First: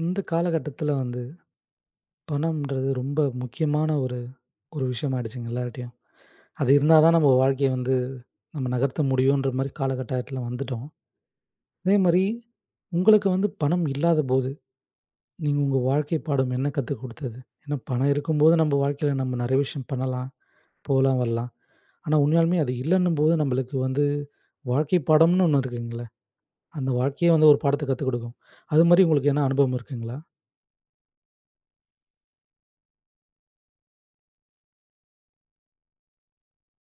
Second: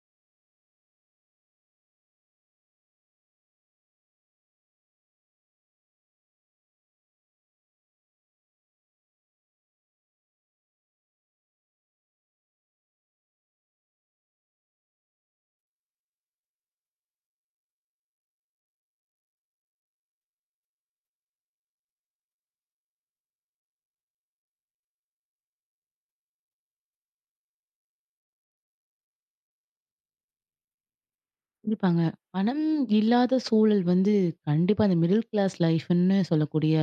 இந்த காலகட்டத்தில வந்து பணம்ன்றது ரொம்ப முக்கியமான ஒரு ஒரு விஷயம் ஆயிடுச்சுங்க எல்லார்ட்டயும். அது இருந்தா தான் நம்ம வாழ்க்கைய வந்து நம்ம நகர்த்த முடியுன்ற மாரி காலகட்டத்தில வந்துட்டோம். அதே மாரி உங்களுக்கு வந்து பணம் இல்லாதபோது, நீங்க உங்க வாழ்க்கை பாடம் என்ன கத்துக் குடுத்தது? ஏன்னா பணம் இருக்கும்போது நம்ம வாழ்க்கையில நம்ம நெறைய விஷயம் பண்ணலாம், போலாம், வரலாம். ஆனா உண்மையாலுமே அது இல்லன்னும்போது நம்மளுக்கு வந்து வாழ்க்கை பாடம்னு ஒண்ணு இருக்குங்கல்ல. அந்த வாழ்க்கையே வந்து ஒரு பாடத்த கத்துக் குடுக்கும். அது மாரி உங்களுக்கு எதனா அனுபவம் இருக்குங்களா? கண்டிப்பாங்க. பணம் இல்லாத சூழல் வந்து கண்டிப்பா அந்த மிடில் கிளாஸ் லைஃப்ன்னு சொல்லக்கூடிய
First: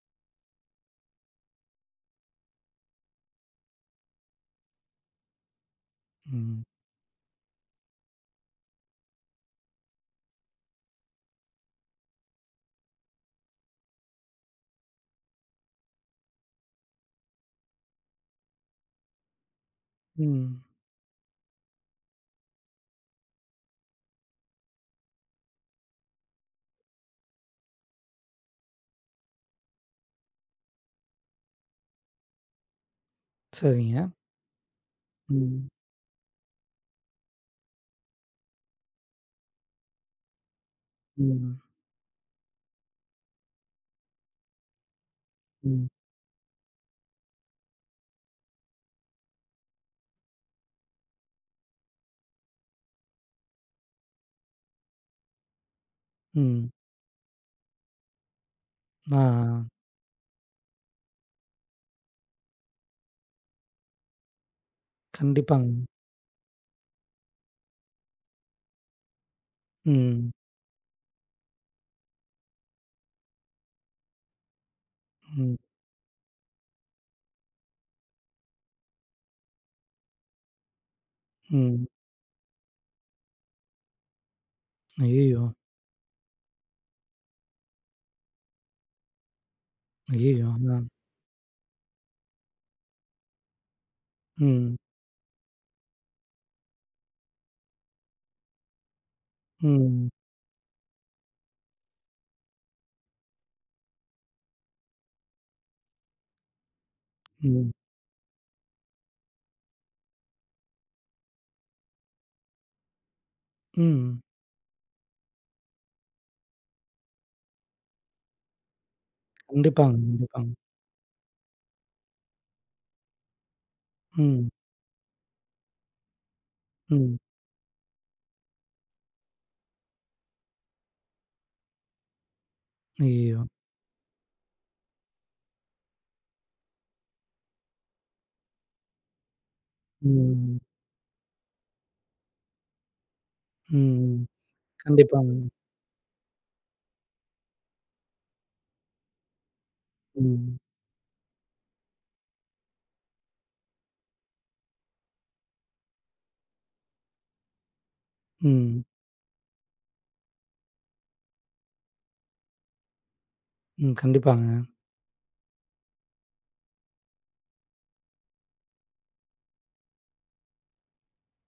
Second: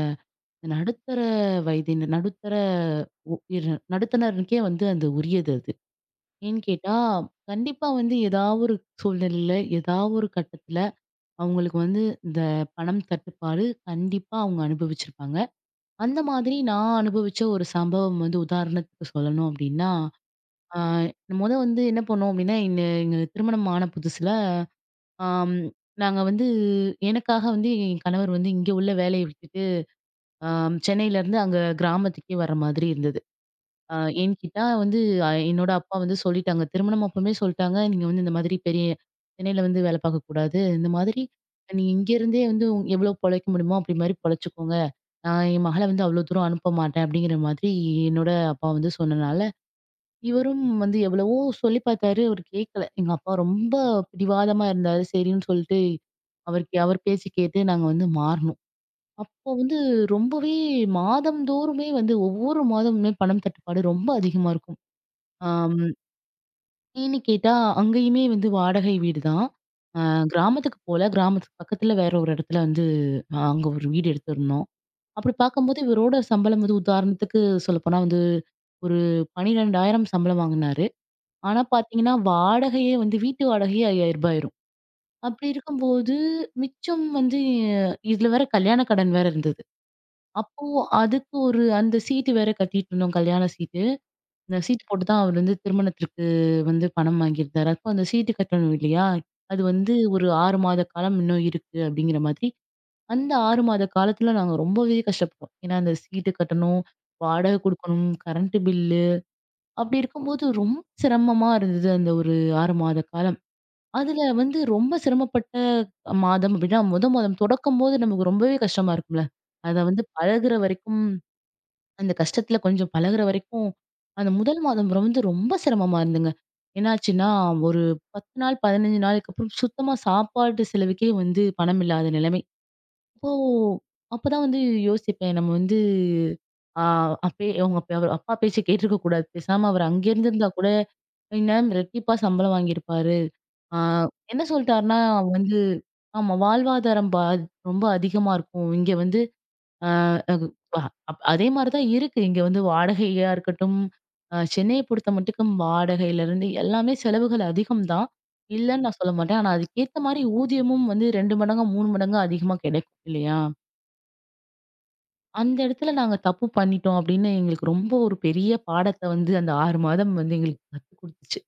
இந்த நடுத்தர வயதினர் நடுத்தர உ இர நடுத்தனருக்கே வந்து அது உரியது அது. ஏன்னு ம். கேட்டா, கண்டிப்பா வந்து ஏதாவது ஒரு சூழ்நிலையில, ஏதாவது ஒரு கட்டத்துல அவங்களுக்கு வந்து இந்த பணம் தட்டுப்பாடு கண்டிப்பா அவங்க அனுபவிச்சிருப்பாங்க. அந்த மாதிரி நான் அனுபவிச்ச ஒரு சம்பவம் வந்து உதாரணத்துக்கு சொல்லணும் அப்படின்னா, ம். ஆ மொத வந்து என்ன பண்ணோம் அப்படின்னா, எங்க எங்க திருமணம் ஆன புதுசுல ஆம். நாங்க வந்து எனக்காக வந்து என் கணவர் வந்து இங்க உள்ள வேலைய விட்டுட்டு, சென்னையில இருந்து அங்க கிராமத்துக்கே வர மாதிரி இருந்தது. அ சரிங்க. என்கிட்ட வந்து ம். என்னோட அப்பா வந்து சொல்லிட்டாங்க. திருமணம் அப்பமே சொல்ட்டாங்க, "நீங்க வந்து இந்த மாதிரி பெரிய சென்னையில வந்து வேலை பார்க்கக்கூடாது. இந்த மாதிரி ம். நீங்க இங்க இருந்தே வந்து எவ்வளோ பொழைக்க முடியுமோ, அப்படி மாரி பொழைச்சுக்கோங்க. நான் என் மகள ம். வந்து அவ்வளோ தூரம் அனுப்ப மாட்டேன்." அப்படிங்கிற மாதிரி என்னோட அப்பா வந்து சொன்னனால, இவரும் வந்து எவ்வளவோ சொல்லி பார்த்தாரு. அவரு கேட்கல. எங்க அப்பா ரொம்ப பிடிவாதமா இருந்தாரு. சரின்னு சொல்லிட்டு, ம். அவருக்கு அவர் பேச்சு கேட்டு நாங்க வந்து மாறுனோம். ஆ, அப்போ ஆ. வந்து ரொம்பவே மாதம்தோறுமே வந்து ஒவ்வொரு மாதமுமே பணம் தட்டுப்பாடு ரொம்ப அதிகமா இருக்கும். கண்டிப்பாங்க. ஆம் ஏன்னு கேட்டா, அங்கேயுமே வந்து வாடகை வீடு தான். அ ம். கிராமத்துக்கு போல, கிராமத்துக்கு பக்கத்துல வேற ஒரு இடத்துல வந்து அங்க ஒரு வீடு எடுத்திருந்தோம். அப்படி ம். பார்க்கும்போது இவரோட சம்பளம் வந்து உதாரணத்துக்கு சொல்லப்போனா வந்து ஒரு 12,000 சம்பளம் வாங்குனாரு. ஆனா ம். பாத்தீங்கன்னா, வாடகையே வந்து வீட்டு வாடகையே ரூ. 5000 ஆயிரும். ஐயய்யோ! அப்படி இருக்கும்போது, மிச்சம் வந்து இதுல வேற கல்யாண கடன் வேற இருந்தது. ஐயய்யோ! அப்போ ஆ. அதுக்கு ஒரு அந்த சீட்டு வேற கட்டிட்டு இருந்தோம். கல்யாண சீட்டு. அந்த ம். சீட்டு போட்டு தான் அவர் வந்து திருமணத்திற்கு வந்து பணம் வாங்கியிருந்தாரு. அப்போ அந்த சீட்டு கட்டணும் இல்லையா? அது வந்து ம். ஒரு 6 மாத காலம் இன்னும் இருக்கு அப்படிங்கிற மாதிரி. அந்த 6 மாத காலத்துல நாங்க ரொம்பவே கஷ்டப்பட்டோம். ஏன்னா, அந்த சீட்டு கட்டணும், வாடகை ம். குடுக்கணும், கரண்ட் பில்லு அப்படி இருக்கும்போது ரொம்ப சிரமமா இருந்தது அந்த ஒரு 6 மாத காலம். ம். அதுல வந்து ரொம்ப சிரமப்பட்ட மாதம் அப்படின்னா, முத மாதம் தொடக்கம்போது நமக்கு ரொம்பவே கஷ்டமா இருக்கும்ல. அத கண்டிப்பாங்க, வந்து கண்டிப்பாங்க. பழகுற வரைக்கும், அந்த கஷ்டத்துல கொஞ்சம் பழகுற வரைக்கும், அந்த ம். முதல் மாதம் வந்து ரொம்ப சிரமமா இருந்துங்க. ம். என்னாச்சுன்னா, ஒரு 10 நாள், 15 நாளுக்கு அப்புறம் சுத்தமா சாப்பாட்டு செலவுக்கே வந்து பணம் இல்லாத நிலைமை. அப்போ ஐயய்யோ! அப்பதான் வந்து யோசிப்பேன். நம்ம வந்து ஆ அப்பயே அவங்க அப்பா பேச்ச கேட்டிருக்க கூடாது. பேசாம அவர் அங்க இருந்திருந்தா ம். கூட, இந்நேரம் ரெட்டிப்பா சம்பளம் வாங்கியிருப்பாரு. ஆ ம். என்ன சொல்ட்டாருன்னா, கண்டிப்பாங்க. வந்து ஆமா வாழ்வாதாரம் ரொம்ப அதிகமா இருக்கும். இங்க வந்து அ அது ம். வ அப் அதே மாரி தான் இருக்கு. இங்க வந்து வாடகையா இருக்கட்டும், சென்னைய பொறுத்த மட்டுக்கும் வாடகையிலருந்து எல்லாமே செலவுகள் அதிகம் தான். ம். இல்லன்னு நான் சொல்ல மாட்டேன். ஆனா அதுக்கேத்த மாரி ஊதியமும் வந்து 2 மடங்கா, 3 மடங்கா அதிகமா கிடைக்கும் இல்லையா? ம். கண்டிப்பாங்க. அந்த இடத்துல நாங்க தப்பு பண்ணிட்டோம் அப்படின்னு எங்களுக்கு ரொம்ப ஒரு பெரிய பாடத்த வந்து அந்த 6 மாதம் வந்து எங்களுக்கு கத்து குடுத்துச்சு.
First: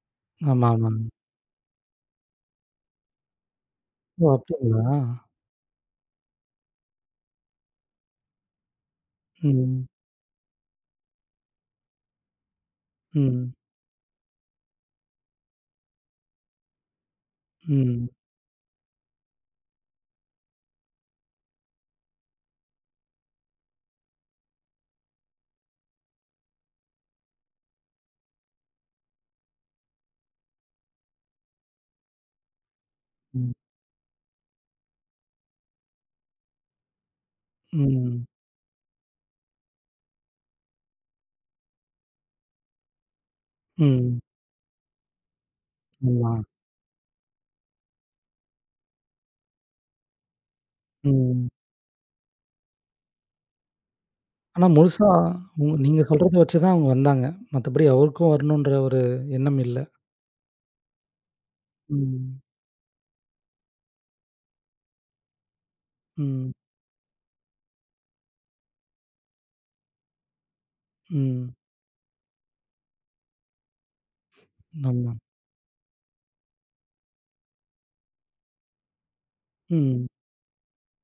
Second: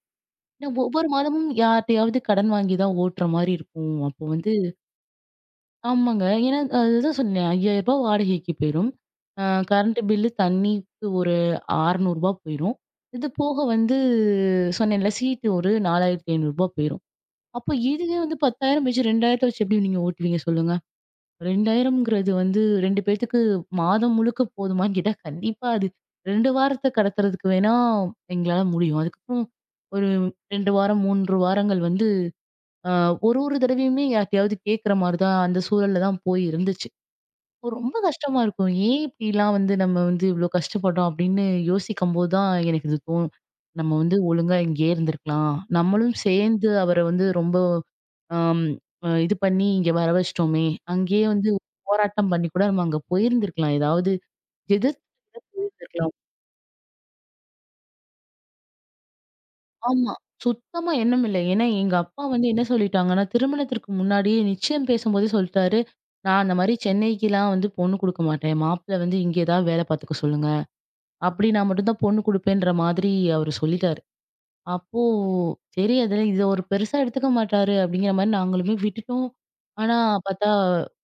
ஆமா, ஏன்னா ஆமாங்க. ஒவ்வொரு மாதமும் யார்ட்டயாவது கடன் வாங்கி தான் ஓட்டுற மாரி இருக்கும். அப்போ ஓ! வந்து அப்படிங்களா? ஆமாங்க. ஏன்னா அதுதான் சொன்னேனே ரூ. 5000 வாடகைக்கு போயிரும். அ ம். கரண்ட் பில்லு, தண்ணிக்கு ஒரு ரூ. 600 போயிரும். இது ம். போக வந்து சொன்னேன்ல சீட்டு ஒரு ரூ. 4500 போயிரும். அப்போ ம். இதுவே வந்து 10,000 வச்சு 2,000 வச்சு எப்படி நீங்க ஓட்டுவீங்க சொல்லுங்க? 2,000ங்கிறது வந்து 2 பேத்துக்கு மாதம் முழுக்க போதுமான்னு கேட்டா, கண்டிப்பா அது 2 வாரத்த கடத்துறதுக்கு வேணா எங்களால முடியும். அதுக்கப்புறம் ஒரு 2 வாரம், 3 வாரங்கள் வந்து அ ஒரு ம். ஒரு தடவையுமே யார்ட்டயாவது கேட்கிற மாரி தான் அந்த சூழல்ல தான் போய் இருந்துச்சு. ரொம்ப ம். கஷ்டமா இருக்கும். ஏன் இப்படிலாம் வந்து நம்ம வந்து இவ்ளோ கஷ்டப்பட்டோம் அப்படின்னு யோசிக்கும்போது தான் எனக்கு இது தோணும். நம்ம வந்து ம். ஒழுங்கா இங்கேயே இருந்திருக்கலாம். நம்மளும் ஆமா. சேர்ந்து அவர வந்து ரொம்ப ஆம், இது பண்ணி இங்க வர வச்சுட்டோமே. அங்கேயே ம். வந்து போராட்டம் பண்ணி கூட நம்ம அங்க போயிருந்திருக்கலாம். ஏதாவது ஆனா, எதிர்த்து முழுசா ம் நீங்க இருந்திருக்கலாம். சொல்றத வச்சு தான் அவங்க வந்தாங்க. மத்தபடி அவருக்கும் வரணுன்ற ஒரு எண்ணம் இல்ல. ஆமா. சுத்தமா எண்ணம் இல்ல. ஏன்னா எங்க அப்பா ம். வந்து என்ன சொல்லிட்டாங்கன்னா, திருமணத்திற்கு முன்னாடியே நிச்சயம் பேசும்போதே சொல்லிட்டாரு. நான் ம். அந்த மாரி சென்னைக்குலாம் வந்து பொண்ணு குடுக்க மாட்டேன். மாப்பிள வந்து இங்கே தான் வேலை பார்த்துக்க சொல்லுங்க. அப்படி ம். நான் மட்டும் தான் பொண்ணு குடுப்பேன்ற மாதிரி அவரு சொல்லிட்டாரு. அப்போ ஆமா. சரி அதெல்லாம் இத ஒரு பெருசா எடுத்துக்க மாட்டாரு அப்படிங்கிற மாரி நாங்களுமே விட்டுட்டோம். ஆனா ம். பார்த்தா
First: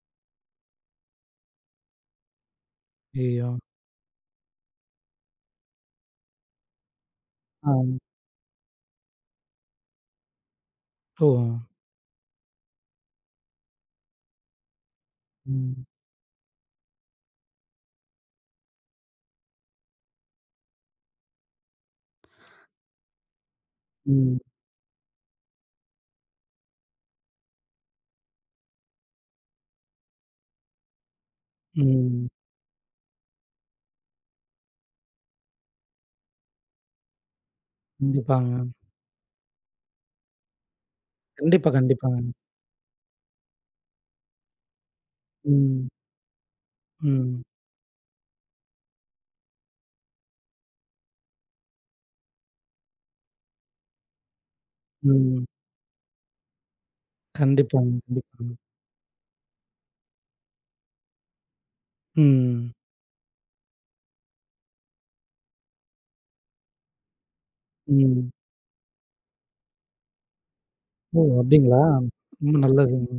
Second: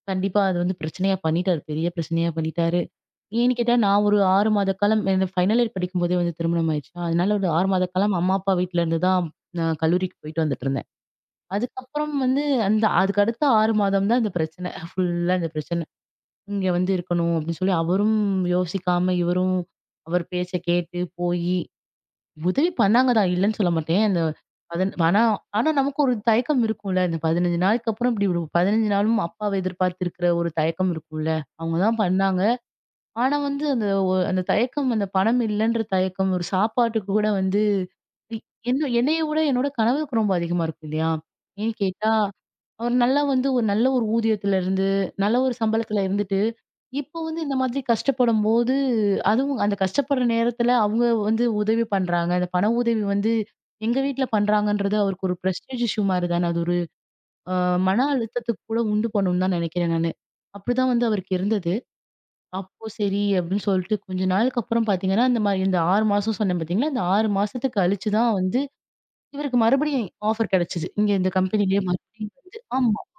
கண்டிப்பா அது வந்து பிரச்சனையா பண்ணிட்டாரு. பெரிய பிரச்சனையா பண்ணிட்டாரு. ஐயய்யோ! ஏன்னு கேட்டா நான் ஒரு 6 மாத காலம் எனக்கு ஃபைனல் இயர் படிக்கும்போதே வந்து திருமணம் ஆயிருச்சா. அதனால ஒரு 6 ஆ. மாத காலம் அம்மா, அப்பா வீட்ல இருந்து தான் நான் கல்லூரிக்கு போயிட்டு வந்துட்டு இருந்தேன். ஓ! அதுக்கப்புறம் வந்து அந்த அதுக்கு அடுத்த 6 மாதம் தான் இந்த பிரச்சனை. ஃபுல்லா இந்த பிரச்சனை. ம். இங்க வந்து இருக்கணும் அப்படின்னு சொல்லி அவரும் யோசிக்காம, இவரும் அவர் பேச்ச கேட்டு போயி உதவி பண்ணாங்க தான். இல்லன்னு சொல்ல மாட்டேன். அந்த ம். அதன் ஆனா ஆனா நமக்கு ஒரு தயக்கம் இருக்கும்ல. இந்த 15 நாளுக்கு அப்புறம் இப்படி ஒரு 15 நாளும் அப்பாவ எதிர்பார்த்திருக்கிற ஒரு தயக்கம் இருக்கும்ல. அவங்க தான் ம். பண்ணாங்க. ஆனா வந்து அந்த அந்த தயக்கம், அந்த பணம் இல்லன்ற தயக்கம், ஒரு சாப்பாட்டுக்கு கூட வந்து இ கண்டிப்பாங்க. என்ன என்னைய விட என்னோட கணவருக்கு ரொம்ப அதிகமா இருக்கும் இல்லையா? கண்டிப்பா, ஏன்னு கேட்டா, கண்டிப்பாங்க. அவர் நல்லா வந்து ஒரு நல்ல ஒரு ஊதியத்துல இருந்து, நல்ல ஒரு ம். சம்பளத்துல இருந்துட்டு, இப்போ ம். வந்து இந்த மாதிரி கஷ்டப்படும்போது, அதுவும் அந்த கஷ்டப்படுற நேரத்துல அவங்க வந்து உதவி பண்றாங்க. அந்த பண உதவி வந்து எங்க வீட்ல பண்றாங்கன்றது அவருக்கு ஒரு ம். பிரஸ்டீஜ் இஷ்யூ மாரி தானே. அது ஒரு அ கண்டிப்பாங்க, மன கண்டிப்பாங்க. அழுத்தத்துக்கு கூட உண்டு பண்ணும்னு தான் நினைக்கிறேன் நானு. அப்படிதான் வந்து அவருக்கு இருந்தது. ம். அப்போ சரி அப்படின்னு சொல்லிட்டு கொஞ்ச நாளுக்கு அப்புறம் பாத்தீங்கன்னா, இந்த மாரி இந்த 6 மாசம் சொன்னேன் பாத்தீங்களா? அந்த 6 மாசத்துக்கு கழிச்சு ம். தான் வந்து இவருக்கு மறுபடியும் ஆஃபர் கிடைச்சது. இங்க ஓ! இந்த கம்பெனிலயே அப்டிங்களா? மறுபடியும் ரொம்ப வந்து ஆமா. நல்லதுங்க.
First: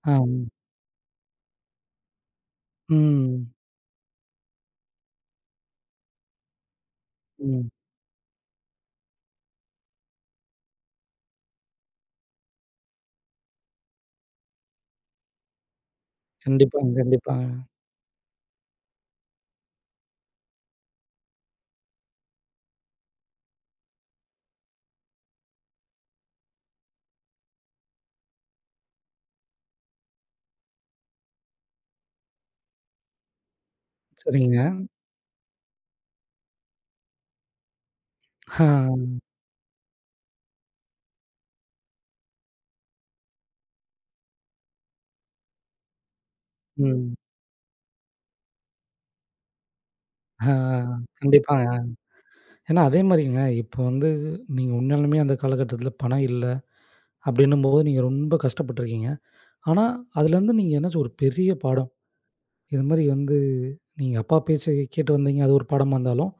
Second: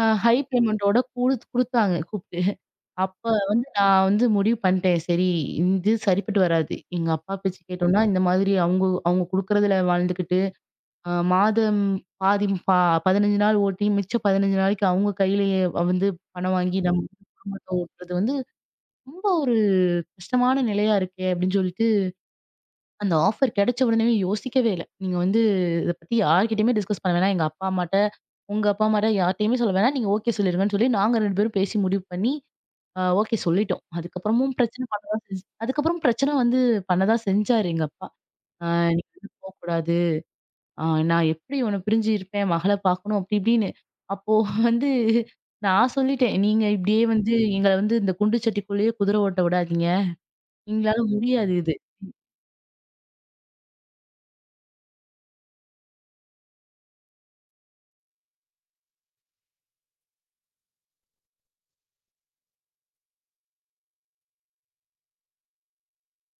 ஆ. ஹை பேமெண்டோட குடுத்தாங்க கூப்ட்டு. அப்ப ம். வந்து நான் வந்து முடிவு பண்ணிட்டேன். சரி இது சரிப்பட்டு வராது. எங்க அப்பா பேச்சு ம். கேட்டோம்னா, இந்த மாதிரி அவங்க அவங்க குடுக்கறதுல வாழ்ந்துகிட்டு, மாதம் பாதி பா 15 நாள் ஓட்டி, மிச்ச 15 நாளைக்கு அவங்க கையிலயே வந்து பணம் வாங்கி கண்டிப்பாங்க, நம்ம கண்டிப்பாங்க. குடும்பத்த ஓட்டுறது வந்து ரொம்ப ஒரு கஷ்டமான நிலையா இருக்கே! அப்டின்னு சொல்லிட்டு, அந்த ஆஃபர் கிடைச்ச உடனேவே யோசிக்கவே இல்ல. நீங்க வந்து இத பத்தி யார்கிட்டயுமே டிஸ்கஸ் பண்ண வேணாம். எங்க அப்பா, அம்மாட்ட, உங்க அப்பா, அம்மாட்ட யார்ட்டயுமே சொல்ல வேணாம். நீங்க ஓகே சொல்லிருங்கன்னு சொல்லி நாங்க 2 பேரும் பேசி முடிவு பண்ணி, ஓகே சொல்லிட்டோம். அதுக்கப்புறமும் சரிங்க. பிரச்சனை பண்ண தான் செஞ்சு அதுக்கப்புறம் பிரச்சனை வந்து பண்ண தான் செஞ்சாரு எங்க அப்பா. ஆ. அ "நீ வந்து போக்கூடாது. அ நான் எப்டி உன்ன பிரிஞ்சு இருப்பேன்? மகள பார்க்கணும்." அப்டி இப்டின்னு. அப்போ வந்து நான் சொல்லிட்டேன். "நீங்க இப்டியே ம். வந்து எங்கள வந்து இந்த குண்டு சட்டிக்குள்ளேயே குதிரை ஓட்ட விடாதீங்க. ஆ. எங்களால முடியாது இது." கண்டிப்பாங்க. ஏன்னா, அதே மாரிங்க, இப்போ வந்து நீங்க உண்மையாலுமே அந்த காலகட்டத்தில பணம் இல்ல அப்படின்னும்போது நீங்க ரொம்ப கஷ்டப்பட்டுருக்கீங்க. ஆனா, அதுலேருந்து நீங்க என்னாச்சும் ஒரு பெரிய பாடம். இது மாரி வந்து நீங்க அப்பா பேச்சை கேட்டு வந்தீங்க. அது ஒரு பாடமா இருந்தாலும்,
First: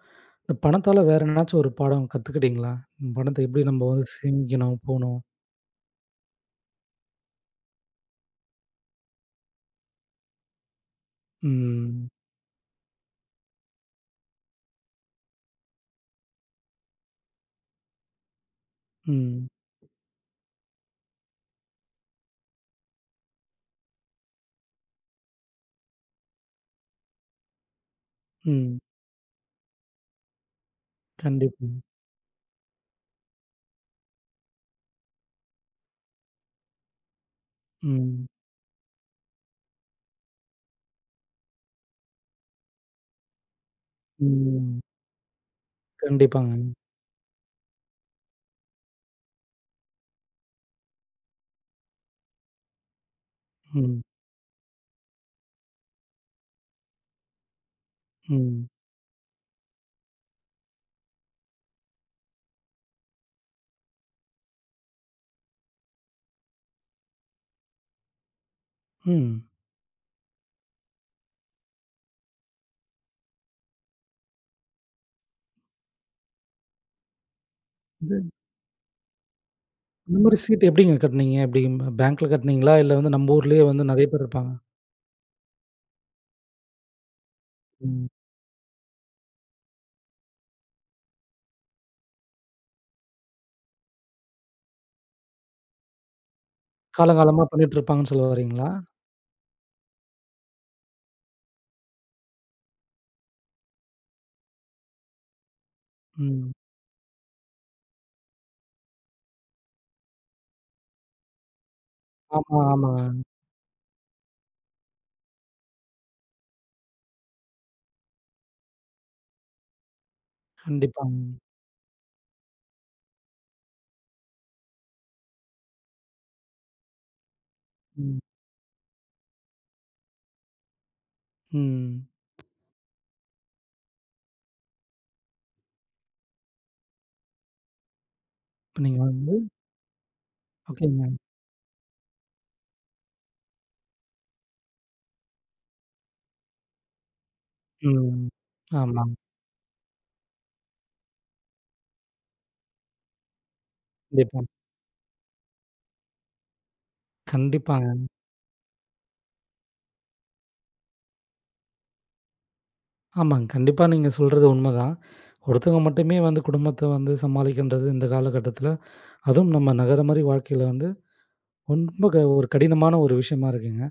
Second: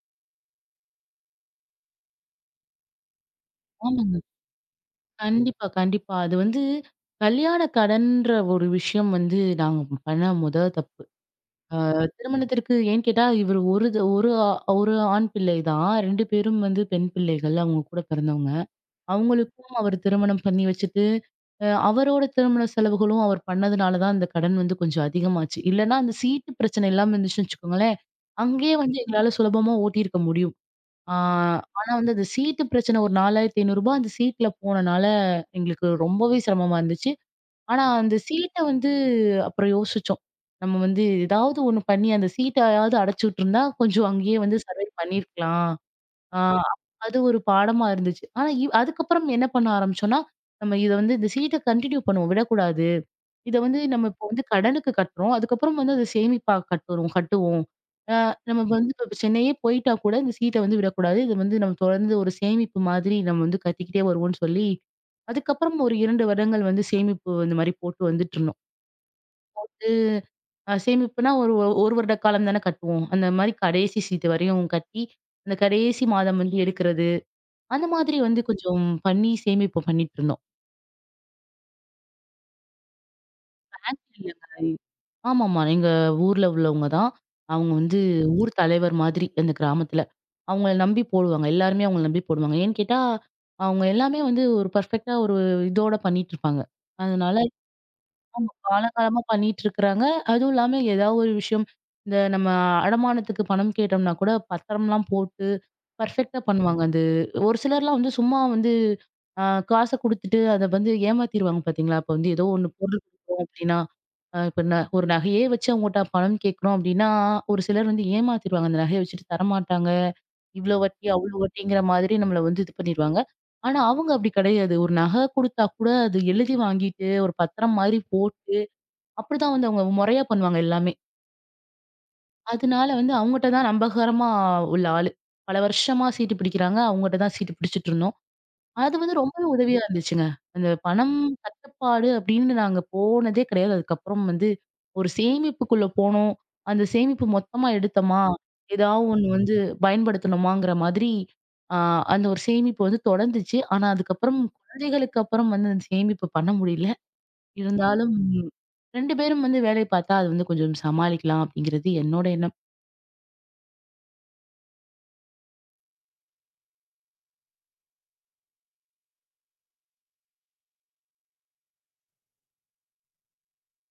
இந்த பணத்தால வேற என்னாச்சும் ஒரு பாடம் கத்துக்கிட்டீங்களா? பணத்த எப்படி நம்ம வந்து ஆமா. சேமிக்கணும், போணும். கண்டிப்பா, கண்டிப்பா. அது வந்து கல்யாண கடன்ற ஒரு விஷயம் வந்து நாங்க பண்ண மொத தப்பு. அ ம். திருமணத்திற்கு ஏன்னு கேட்டா, இவரு ஒரு த ஒரு ஆ ஒரு ஆண் பிள்ளை தான். 2 பேரும் வந்து பெண் பிள்ளைகள். அவங்க கூட பிறந்தவங்க. ம். அவங்களுக்கும் அவர் திருமணம் பண்ணி வச்சுட்டு, அவரோட திருமண செலவுகளும் அவர் பண்ணதுனால தான் அந்த கடன் வந்து கொஞ்சம் அதிகமாச்சு. இல்லன்னா அந்த சீட்டு பிரச்சனை இல்லாம இருந்துச்சுன்னு வச்சுக்கோங்களேன், அங்கேயே ம். வந்து எங்களால சுலபமா ஓட்டியிருக்க முடியும். ஆ, கண்டிப்பா. ஆனா வந்து அந்த சீட்டு பிரச்சனை ஒரு ரூ. 4,500 அந்த சீட்ல போனனால எங்களுக்கு ரொம்பவே சிரமமா இருந்துச்சு. ஆனா அந்த ம். சீட்ட வந்து அப்புறம் யோசிச்சோம். நம்ம வந்து ஏதாவது ஒண்ணு பண்ணி அந்த சீட்டயாவது அடைச்சு விட்டுருந்தா, கொஞ்சம் அங்கேயே வந்து ம். சர்வைவ் பண்ணியிருக்கலாம். ஆ கண்டிப்பாங்க. அது ஒரு பாடமா இருந்துச்சு. ஆனா அதுக்கப்புறம் என்ன பண்ண ஆரம்பிச்சோம்னா, நம்ம இத வந்து இந்த சீட்ட கன்டின்யூ பண்ணுவோம். விடக்கூடாது. இத வந்து ம். நம்ம இப்போ வந்து கடனுக்கு கட்டுறோம். அதுக்கப்புறம் வந்து அத சேமிப்பா கட்டுவோம். அ நம்ம ம். வந்து இப்ப சென்னையே போயிட்டா கூட இந்த சீட்ட வந்து விடக்கூடாது. இது வந்து நம்ம தொடர்ந்து ஒரு சேமிப்பு மாதிரி நம்ம வந்து கட்டிக்கிட்டே வருவோம்ன்னு சொல்லி, அதுக்கப்புறம் ஒரு 2 வருடங்கள் வந்து சேமிப்பு இந்த மாரி போட்டு வந்துட்டு இருந்தோம். ம். சேமிப்புனா ஒரு 1 வருட காலம் தானே கட்டுவோம். அந்த மாரி கடைசி சீட்டு வரையும் கட்டி, அந்த கடைசி மாதம் வந்து எடுக்கிறது. அந்த இது மாதிரி வந்து கொஞ்சம் பண்ணி சேமிப்பு அந்த பண்ணிட்டு மாரி இருந்தோம். சீட்டு எப்படிங்க கட்டுனீங்க? எப்படி பேங்க்ல கட்டுனீங்களா? இல்ல வந்து நம்ம ஊர்லயே வந்து நெறைய பேங்க் பேர் இல்லங்க. இருப்பாங்க. ஆமாமா. எங்க ஊர்ல உள்ளவங்க தான். அவங்க வந்து ம். ஊர் தலைவர் மாதிரி அந்த கிராமத்துல. அவங்கள நம்பி போடுவாங்க. எல்லாருமே அவங்கள நம்பி போடுவாங்க. ஏன்னு கேட்டா, அவங்க எல்லாமே வந்து ஒரு பெர்ஃபெக்ட்டா ஒரு இதோட பண்ணிட்டு இருப்பாங்க. அதனால காலங்காலமா பண்ணிட்டு இருப்பாங்கன்னு சொல்ல ஆமா. வர்றீங்களா? காலங்காலமா பண்ணிட்டு இருக்கிறாங்க. அதுவும் இல்லாம ஏதாவது ஒரு விஷயம், இந்த நம்ம அடமானத்துக்கு பணம் கேட்டோம்னா கூட பத்திரம்லாம் போட்டு பெர்ஃபெக்ட்டா ம். பண்ணுவாங்க. அது ஒரு சிலர்லாம் வந்து சும்மா வந்து அ காச குடுத்துட்டு அத வந்து ஏமாத்திருவாங்க பார்த்தீங்களா? அப்ப வந்து ஏதோ ஆமா, ஒண்ணு பொருள் ஆமாங்க. குடுக்குறோம் அப்டின்னா, இப்ப ஒரு நகையே வச்சு அவங்கட்ட பணம் கேட்கிறோம் அப்டின்னா, ஒரு சிலர் வந்து ஏமாத்திருவாங்க. அந்த நகைய வச்சுட்டு தரமாட்டாங்க. இவ்ளோ வட்டி, கண்டிப்பாங்க. அவ்ளோ வட்டிங்கிற மாதிரி நம்மள வந்து இது பண்ணிருவாங்க. ஆனா அவங்க அப்டி கிடையாது. ஒரு நகை குடுத்தா கூட அது எழுதி வாங்கிட்டு ஒரு பத்திரம் மாரி ம். போட்டு அப்படிதான் வந்து அவங்க முறையா பண்ணுவாங்க எல்லாமே. ம். அதனால வந்து அவங்கட்ட தான் நம்பகரமா உள்ள ஆளு. பல வருஷமா சீட்டு பிடிக்கிறாங்க. அவங்கட்ட தான் சீட்டு பிடிச்சுட்டு இருந்தோம். இப்ப அது நீங்க வந்து வந்து ரொம்பவே உதவியா இருந்துச்சுங்க. அந்த ஓகேங்க. பணம் தட்டுப்பாடு அப்படின்னு நாங்க போனதே கிடையாது. அதுக்கப்புறம் வந்து ஒரு சேமிப்புக்குள்ள போனோம். அந்த சேமிப்பு மொத்தமா எடுத்தோமா, ம். ஆமா. ஏதாவது ஒண்ணு வந்து பயன்படுத்தணுமாங்கிற மாதிரி ஆ அந்த ஒரு சேமிப்பு வந்து தொடர்ந்துச்சு. ஆனா அதுக்கப்புறம் கண்டிப்பா. குழந்தைகளுக்கு அப்புறம் வந்து அந்த சேமிப்பு பண்ண முடியல. கண்டிப்பாங்க. இருந்தாலும் 2 பேரும் வந்து வேலை பார்த்தா, அது வந்து கொஞ்சம் சமாளிக்கலாம் அப்படிங்கிறது என்னோட எண்ணம். ஆமாங்க. கண்டிப்பா நீங்க சொல்றது உண்மதான். ஒருத்தவங்க மட்டுமே வந்து குடும்பத்த வந்து சமாளிக்கின்றது இந்த காலகட்டத்தில, அதுவும் நம்ம நகர மாரி வாழ்க்கையில வந்து ரொம்ப ஒரு கடினமான ஒரு விஷயமா இருக்குங்க.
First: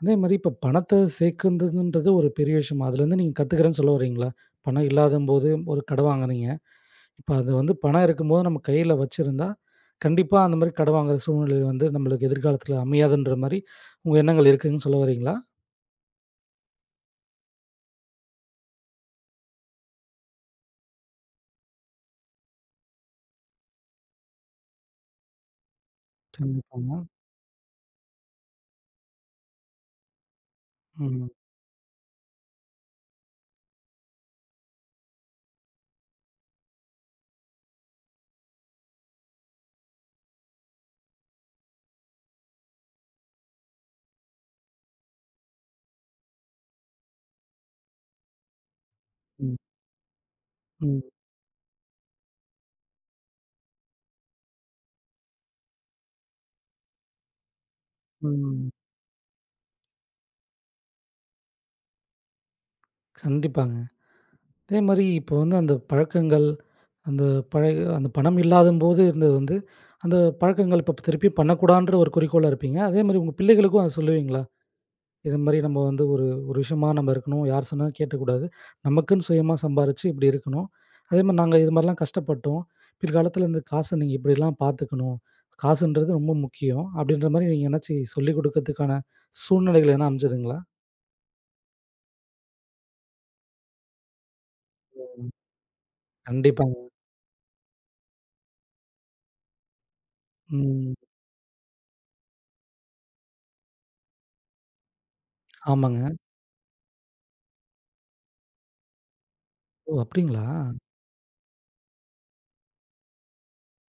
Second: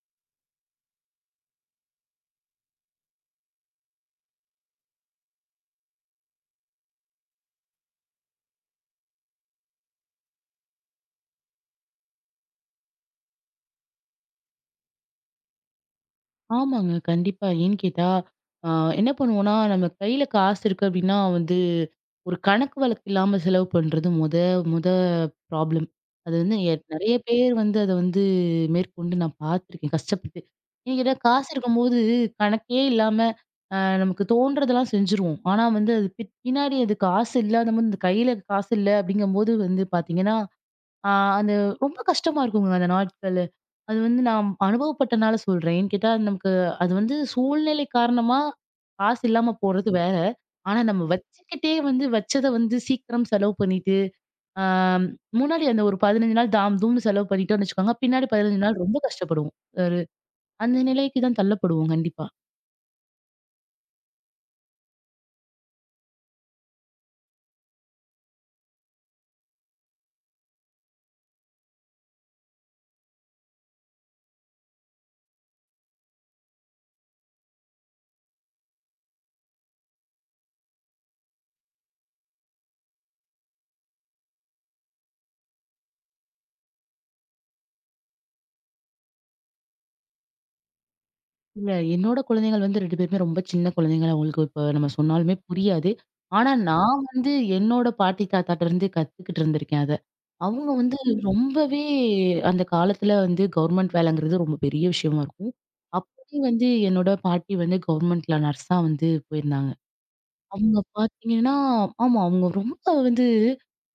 அதே மாரி இப்ப பணத்த சேர்க்குந்ததுன்றது ஒரு பெரிய விஷயம். அதுலேருந்து நீங்க கத்துக்கிறேன்னு சொல்ல வரீங்களா? பணம் இல்லாதம்போது ஒரு கட வாங்குறீங்க. இப்ப அது வந்து பணம் இருக்கும்போது நம்ம கையில வச்சிருந்தா, கண்டிப்பா அந்த மாரி கட வாங்குற சூழ்நிலை வந்து நம்மளுக்கு எதிர்காலத்தில அமையாதுன்ற மாரி உங்க எண்ணங்கள் இருக்குன்னு சொல்ல வரீங்களா? ஆமாங்க. கண்டிப்பா. ஏன்னு கேட்டா, அ என்ன பண்ணுவோம்னா, நம்ம கையில காசு இருக்கு அப்படின்னா வந்து, ஒரு கணக்கு வழக்கு இல்லாம செலவு பண்றது மொத மொத ப்ராப்ளம். அது வந்து கண்டிப்பாங்க. நெறைய பேர் வந்து அத வந்து மேற்கொண்டு நான் பார்த்துருக்கேன் கஷ்டப்பட்டு. ஏன்னு கேட்டா, ம், காசு இருக்கும்போது கணக்கே இல்லாம நமக்கு தோன்றதெல்லாம் செஞ்சுருவோம். ஆனா வந்து அது பின்னாடி அது காசு இல்லாதபோது, இந்த கையில காசு இல்ல அப்படிங்கும்போது வந்து பார்த்தீங்கன்னா, ஆ அது ரொம்ப கஷ்டமா இருக்குங்க அந்த நாட்களு. அது வந்து நான் அனுபவப்பட்டனால சொல்றேன். ஏன்னு கேட்டா, நமக்கு அது வந்து சூழ்நிலை காரணமா காசு இல்லாம ம், போறது வேற. ஆனா நம்ம ம், வச்சுக்கிட்டே வந்து வச்சத வந்து சீக்கிரம் செலவு பண்ணிட்டு, ஆ முன்னாடி அந்த ஒரு 15 நாள் தாம் தூம்னு செலவு பண்ணிட்டோம்னு வச்சுக்கோங்க. பின்னாடி 15 ம். நாள் ரொம்ப கஷ்டப்படுவோம். ஒரு அந்த நிலைக்கு தான் தள்ளப்படுவோம் கண்டிப்பா. கண்டிப்பாங்க. அதே மாரி இப்போ வந்து அந்த பழக்கங்கள், அந்த அந்த பணம் இல்லாதம்போது இருந்தது வந்து, அந்த பழக்கங்கள் இப்ப திருப்பி பண்ணக்கூடாதுன்ற ஒரு குறிக்கோளா இருப்பீங்க. அதே மாரி உங்க பிள்ளைகளுக்கும் அத சொல்லுவீங்களா? இது மாரி நம்ம வந்து ஒரு ஒரு விஷயமா நம்ம இருக்கணும். யார் சொன்னாலும் கேட்கக்கூடாது. நமக்குன்னு சுயமா சம்பாரிச்சு இப்படி இருக்கணும். அதே மாரி நாங்க இது மாரிலாம் கஷ்டப்பட்டோம். பிற்காலத்துல இந்த காச நீங்க இப்படிலாம் பார்த்துக்கணும். காசுன்றது ரொம்ப முக்கியம். அப்படின்ற மாரி நீங்க என்னாச்சு சொல்லிக் குடுக்கறதுக்கான சூழ்நிலைகள் எதுனா அமைஞ்சதுங்களா? இல்ல. என்னோட குழந்தைகள் வந்து 2 பேருமே ரொம்ப சின்ன குழந்தைகள். அவங்களுக்கு இப்ப நம்ம சொன்னாலுமே புரியாது. ஆனா ம். கண்டிப்பாங்க. நான் வந்து என்னோட பாட்டி, தாத்தாட்டருந்து கத்துக்கிட்டு இருந்திருக்கேன் அத. அவங்க ம். வந்து ரொம்பவே அந்த காலத்துல வந்து கவர்மெண்ட் வேலைங்கிறது ரொம்ப பெரிய விஷயமா இருக்கும். ஆமாங்க. அப்பவே வந்து என்னோட பாட்டி வந்து கவர்மெண்ட்ல நர்ஸா வந்து போயிருந்தாங்க. ஓ! அப்படிங்களா? அவங்க பாத்தீங்கன்னா, ஆமா. அவங்க ரொம்ப வந்து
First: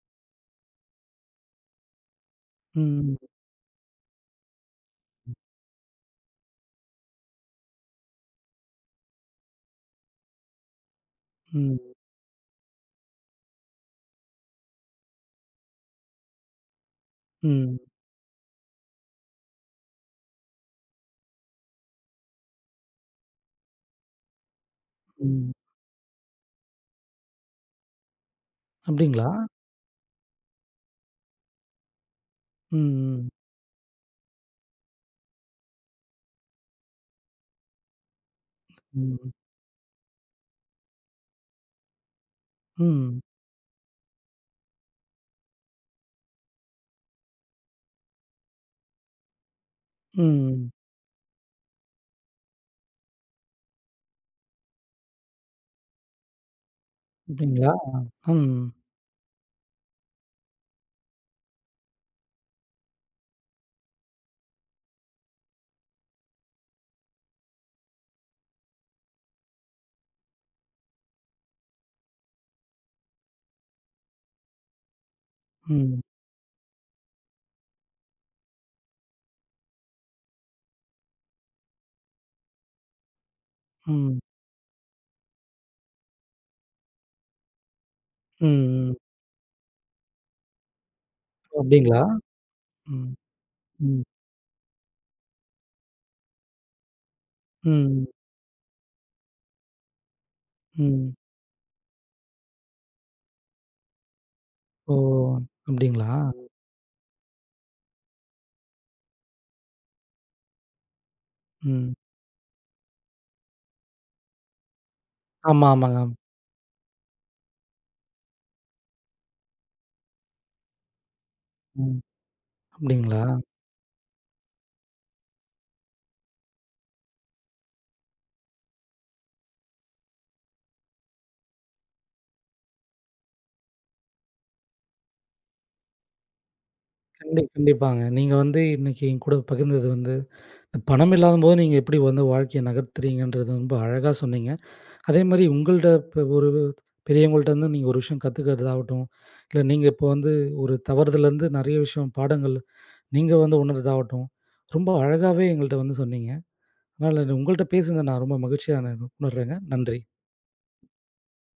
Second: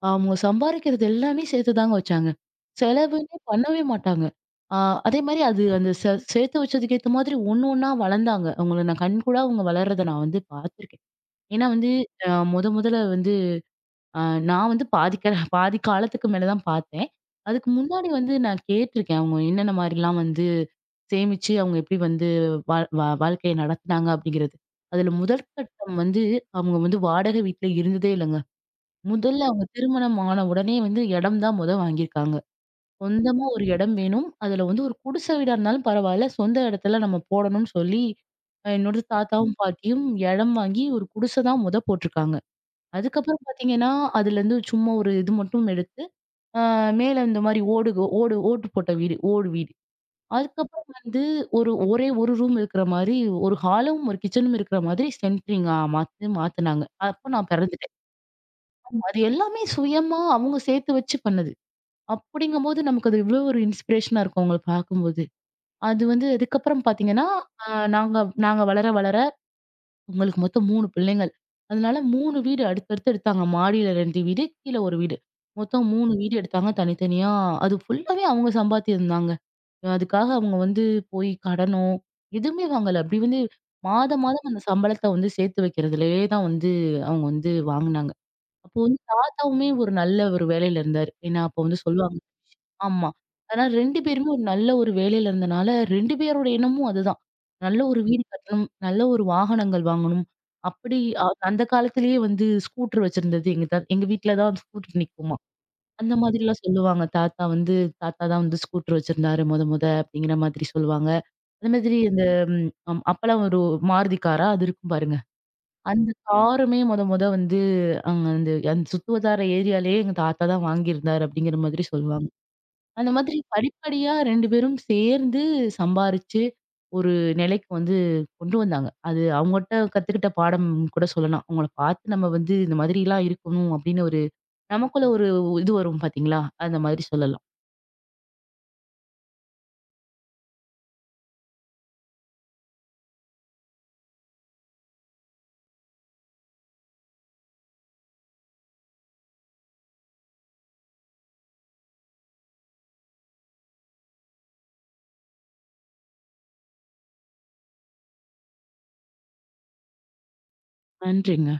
அவங்க சம்பாரிக்கிறது எல்லாமே சேர்த்துதாங்க வச்சாங்க. ம், செலவுன்னே பண்ணவே மாட்டாங்க. ஆ அதேமாரி அது அந்த சேர்த்து வச்சதுக்கு ஏத்த மாதிரி ஒண்ணு ஒண்ணா வளர்ந்தாங்க. அவங்கள நான் கண்கூடா அவங்க வளர்றத நான் வந்து பாத்துருக்கேன். ஏன்னா ம், வந்து மொதல்ல வந்து அ நான் வந்து பாதி காலத்துக்கு மேல தான் பார்த்தேன். அதுக்கு ம், முன்னாடி வந்து நான் கேட்டிருக்கேன். அவங்க என்னென்ன மாரிலாம் வந்து சேமிச்சு அவங்க எப்படி வந்து வாழ்க்கைய நடத்துனாங்க அப்படிங்கிறது. அதுல ம். முதற்கட்டம் வந்து அவங்க வந்து வாடகை வீட்ல இருந்ததே இல்லங்க. அப்படிங்களா? முதல்ல அவங்க திருமணம் ஆன உடனே வந்து இடம் தான் மொத வாங்கியிருக்காங்க. ம், சொந்தமா ஒரு இடம் வேணும். அதுல வந்து ஒரு குடிசை வீடா இருந்தாலும் பரவால்ல. சொந்த இடத்துல நம்ம போடணும்னு சொல்லி, என்னோட ம், ம், தாத்தாவும், பாட்டியும் இடம் வாங்கி ஒரு குடிசை தான் மொத போட்டிருக்காங்க. ம், அதுக்கப்புறம் பார்த்தீங்கன்னா, அதுலேருந்து சும்மா ஒரு இது மட்டும் எடுத்து, அ மேல இந்த மாரி ஓடு ஓடு ஓட்டு போட்ட வீடு, ஓடு வீடு. ம். அதுக்கப்புறம் வந்து ஒரு ஒரே ஒரு ரூம் இருக்கிற மாரி, ஒரு ஹாலும், ஒரு கிச்சனும் இருக்கிற மாதிரி சென்ட்ரிங்கா மாத்துனாங்க. அப்ப நான் அப்படிங்களா? பிறந்துட்டேன். ம், அது எல்லாமே சுயமா அவங்க சேர்த்து வச்சு பண்ணது. அப்படிங்கும்போது நமக்கு அது இவ்வளோ ஒரு இன்ஸ்பிரேஷனா இருக்கும் அவங்கள பார்க்கும்போது. அது வந்து அதுக்கப்புறம் பார்த்தீங்கன்னா, அ நாங்க நாங்க வளர வளர உங்களுக்கு மொத்தம் 3 பிள்ளைங்கள். அதனால 3 வீடு அடுத்தடுத்து எடுத்தாங்க. மாடியில 2 வீடு, கீழ 1 வீடு. மொத்தம் ம், 3 வீடு எடுத்தாங்க தனித்தனியா. அது ஃபுல்லாவே அவங்க சம்பாத்தியம்தாங்க. அதுக்காக அவங்க வந்து போய் கடனோ, எதுவுமே வாங்கல. அப்படி வந்து ம், மாதம் மாதம் அந்த சம்பளத்த வந்து சேர்த்து வைக்கிறதுலயே தான் வந்து அவங்க வந்து வாங்குனாங்க. ம், அப்போ ம். வந்து தாத்தாவுமே ஒரு நல்ல ஒரு வேலையில இருந்தாரு. ஏன்னா ஓ! அப்போ வந்து அப்படிங்களா? சொல்லுவாங்க. ஆமா. ம், ஆனா 2 ம். பேருமே ஒரு நல்ல ஒரு வேலையில இருந்தனால 2 பேரோட எண்ணமும் அதுதான். நல்ல ஒரு ம், வீடு கட்டணும், நல்ல ஒரு வாகனங்கள் வாங்கணும். அப்படி ம். அந்த காலத்திலேயே வந்து ஸ்கூட்டர் வச்சிருந்தது எங்க எங்க வீட்ல தான் ஓ! ஸ்கூட்டர் நிக்குமாம். அப்டிங்களா? அந்த மாதிரிலாம் சொல்லுவாங்க. தாத்தா தான் வந்து ஸ்கூட்டர் வச்சிருந்தாரு மொத மொத அப்படிங்கிற மாதிரி சொல்லுவாங்க. அதே ம். மாதிரி இந்த அப்பலாம் ஒரு மாருதி காரா அது இருக்கும் பாருங்க. ஆமா, ஆமாங்க. அந்த காருமே மொத மொத வந்து அங்க அந்த அந்த சுத்துவட்டார ஏரியாலயே எங்க தாத்தா தான் வாங்கியிருந்தாரு அப்படிங்கிற மாதிரி ம். சொல்லுவாங்க. அந்த அப்டிங்களா? மாதிரி படிப்படியா 2 பேரும் சேர்ந்து சம்பாரிச்சு, ஒரு நிலைக்கு வந்து கொண்டு வந்தாங்க. அது அவங்கட்ட கத்துக்கிட்ட பாடம் கூட சொல்லலாம். அவங்கள பார்த்து நம்ம வந்து இந்த மாதிரிலாம் இருக்கணும் அப்படின்னு ஒரு நமக்குள்ள ஒரு இது வரும் பார்த்தீங்களா? அந்த மாதிரி கண்டி சொல்லலாம். கண்டிப்பாங்க. நீங்க வந்து இன்னைக்கு என் கூட பகிர்ந்தது வந்து, பணம் இல்லாதபோது நீங்க எப்டி வந்து வாழ்க்கைய நகர்த்துறீங்கன்றது ரொம்ப அழகா சொன்னீங்க. அதேமாரி உங்கள்ட்ட இப்ப ஒரு பெரியவங்கள்ட்டருந்து நீங்க ஒரு விஷயம் கத்துக்கிறதாகட்டும், இல்ல நீங்க இப்போ வந்து ஒரு தவறுதலருந்து நெறைய விஷயம் பாடங்கள் நீங்க வந்து உணர்றதாகட்டும், ரொம்ப அழகாவே எங்கள்ட்ட வந்து சொன்னீங்க. அதனால உங்கள்ட்ட பேசுனத நான் ரொம்ப மகிழ்ச்சியா நான் உணர்றேங்க. நன்றி. நன்றிங்க.